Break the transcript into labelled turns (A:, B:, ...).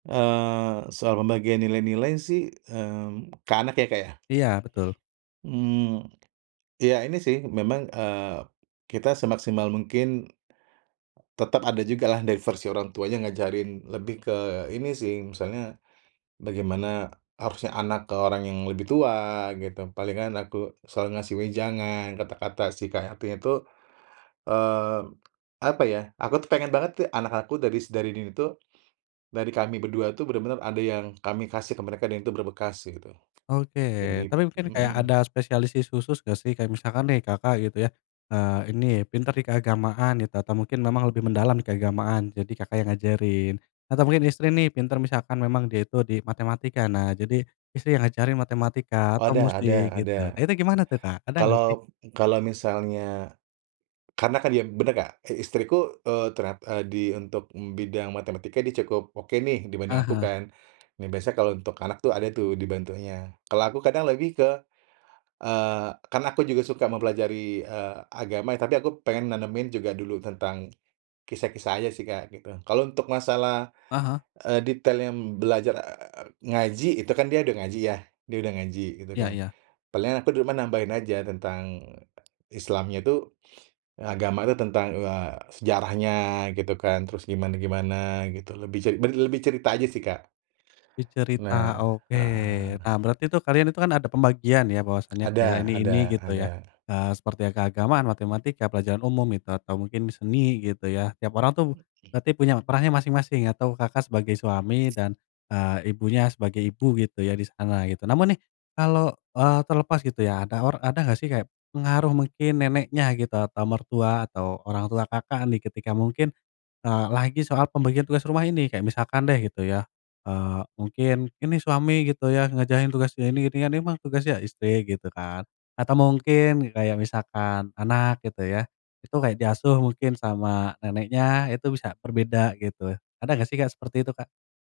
A: Eee, soal pembagian nilai-nilai sih, mmm, ke anak ya, Kak, ya?
B: Iya, betul.
A: Mmm, iya ini sih memang, eee, kita semaksimal mungkin tetep ada jugalah dari versi orang tuanya ngajarin lebih ke ini sih misalnya, bagaimana harusnya anak ke orang yang lebih tua gitu, palingan aku selalu ngasih wejangan kata-kata supaya hatinya itu, eee, apa ya aku tuh pengen banget te anak aku daris dari diri tuh, dari kami berdua itu benar-benar ada yang kami kasih ke mereka dan itu berbekas kayak gitu.
B: Oke,
A: Dan dib
B: tapi mungkin kayak
A: mhm.
B: ada spesialisasi khusus gak sih? Kayak misalkan nih Kakak gitu ya, eee, ini pintar di keagamaan gitu atau mungkin memang lebih mendalam di keagamaan, jadi Kakak yang ngajarin. Atau mungkin istri nih pintar misalkan memang dia itu di matematika, nah jadi istri yang ngajarin matematika
A: Oh
B: atau
A: ada
B: musik
A: ada ada.
B: gitu. Nah itu gimana tuh, Kak? Ada gak sih?
A: Kalau kalau misalnya karena kan dia bener gak? Si istriku, eee, ternyat eee, di untuk, mmm, bidang matematika dia cukup oke nih dibanding aku
B: Aha.
A: kan. Nah biasa kalau untuk anak tuh ada tuh dibantunya. Kalau aku kadang lagi ke eee, karena aku juga suka mempelajari, eee, agama ya tapi aku pengen nanemin juga dulu tentang kisah-kisah aja sih, Kak, gitu. Kalau untuk masalah,
B: Aha.
A: eee, detailnya, mmm, belajar, eee, ngaji itu kan dia udah ngaji ya, dia udah ngaji gitu
B: Iya
A: kan.
B: iya.
A: Paling aku di rumah nambahin aja tentang Islamnya itu, agama itu tentang, eee, sejarahnya gitu kan, terus gimana-gimana gitu lebih cer ber lebih cerita aja sih, Kak.
B: Dicerita,
A: Nah.
B: oke.
A: Heeh.
B: Nah, berarti tuh kalian itu kan ada pembagian ya bahwasannya kayak
A: Ada
B: ini ini
A: ada
B: gitu ya.
A: ada.
B: Eee, seperti keagamaan, matematika, pelajaran umum itu, atau mungkin seni gitu ya. Tiap orang tuh
A: Oke.
B: berarti punya perannya masing-masing atau Kakak sebagai suami dan, eee, ibunya sebagai ibu gitu ya di sana gitu. Namun nih, kalau, eee, terlepas gitu ya, ada or ada gak sih kayak pengaruh mungkin neneknya gitu atau mertua atau orang tua Kakak nih ketika mungkin, eee, lagi soal pembagian tugas rumah ini? Kayak misalkan deh gitu ya, eee, mungkin ini suami gitu ya ngerjain tugas ini ini kan emang tugas ya istri gitu kan atau mungkin gi kayak misalkan anak gitu ya, itu kayak diasuh mungkin sama neneknya, itu bisa berbeda gitu. Ada gak sih, Kak, seperti itu, Kak?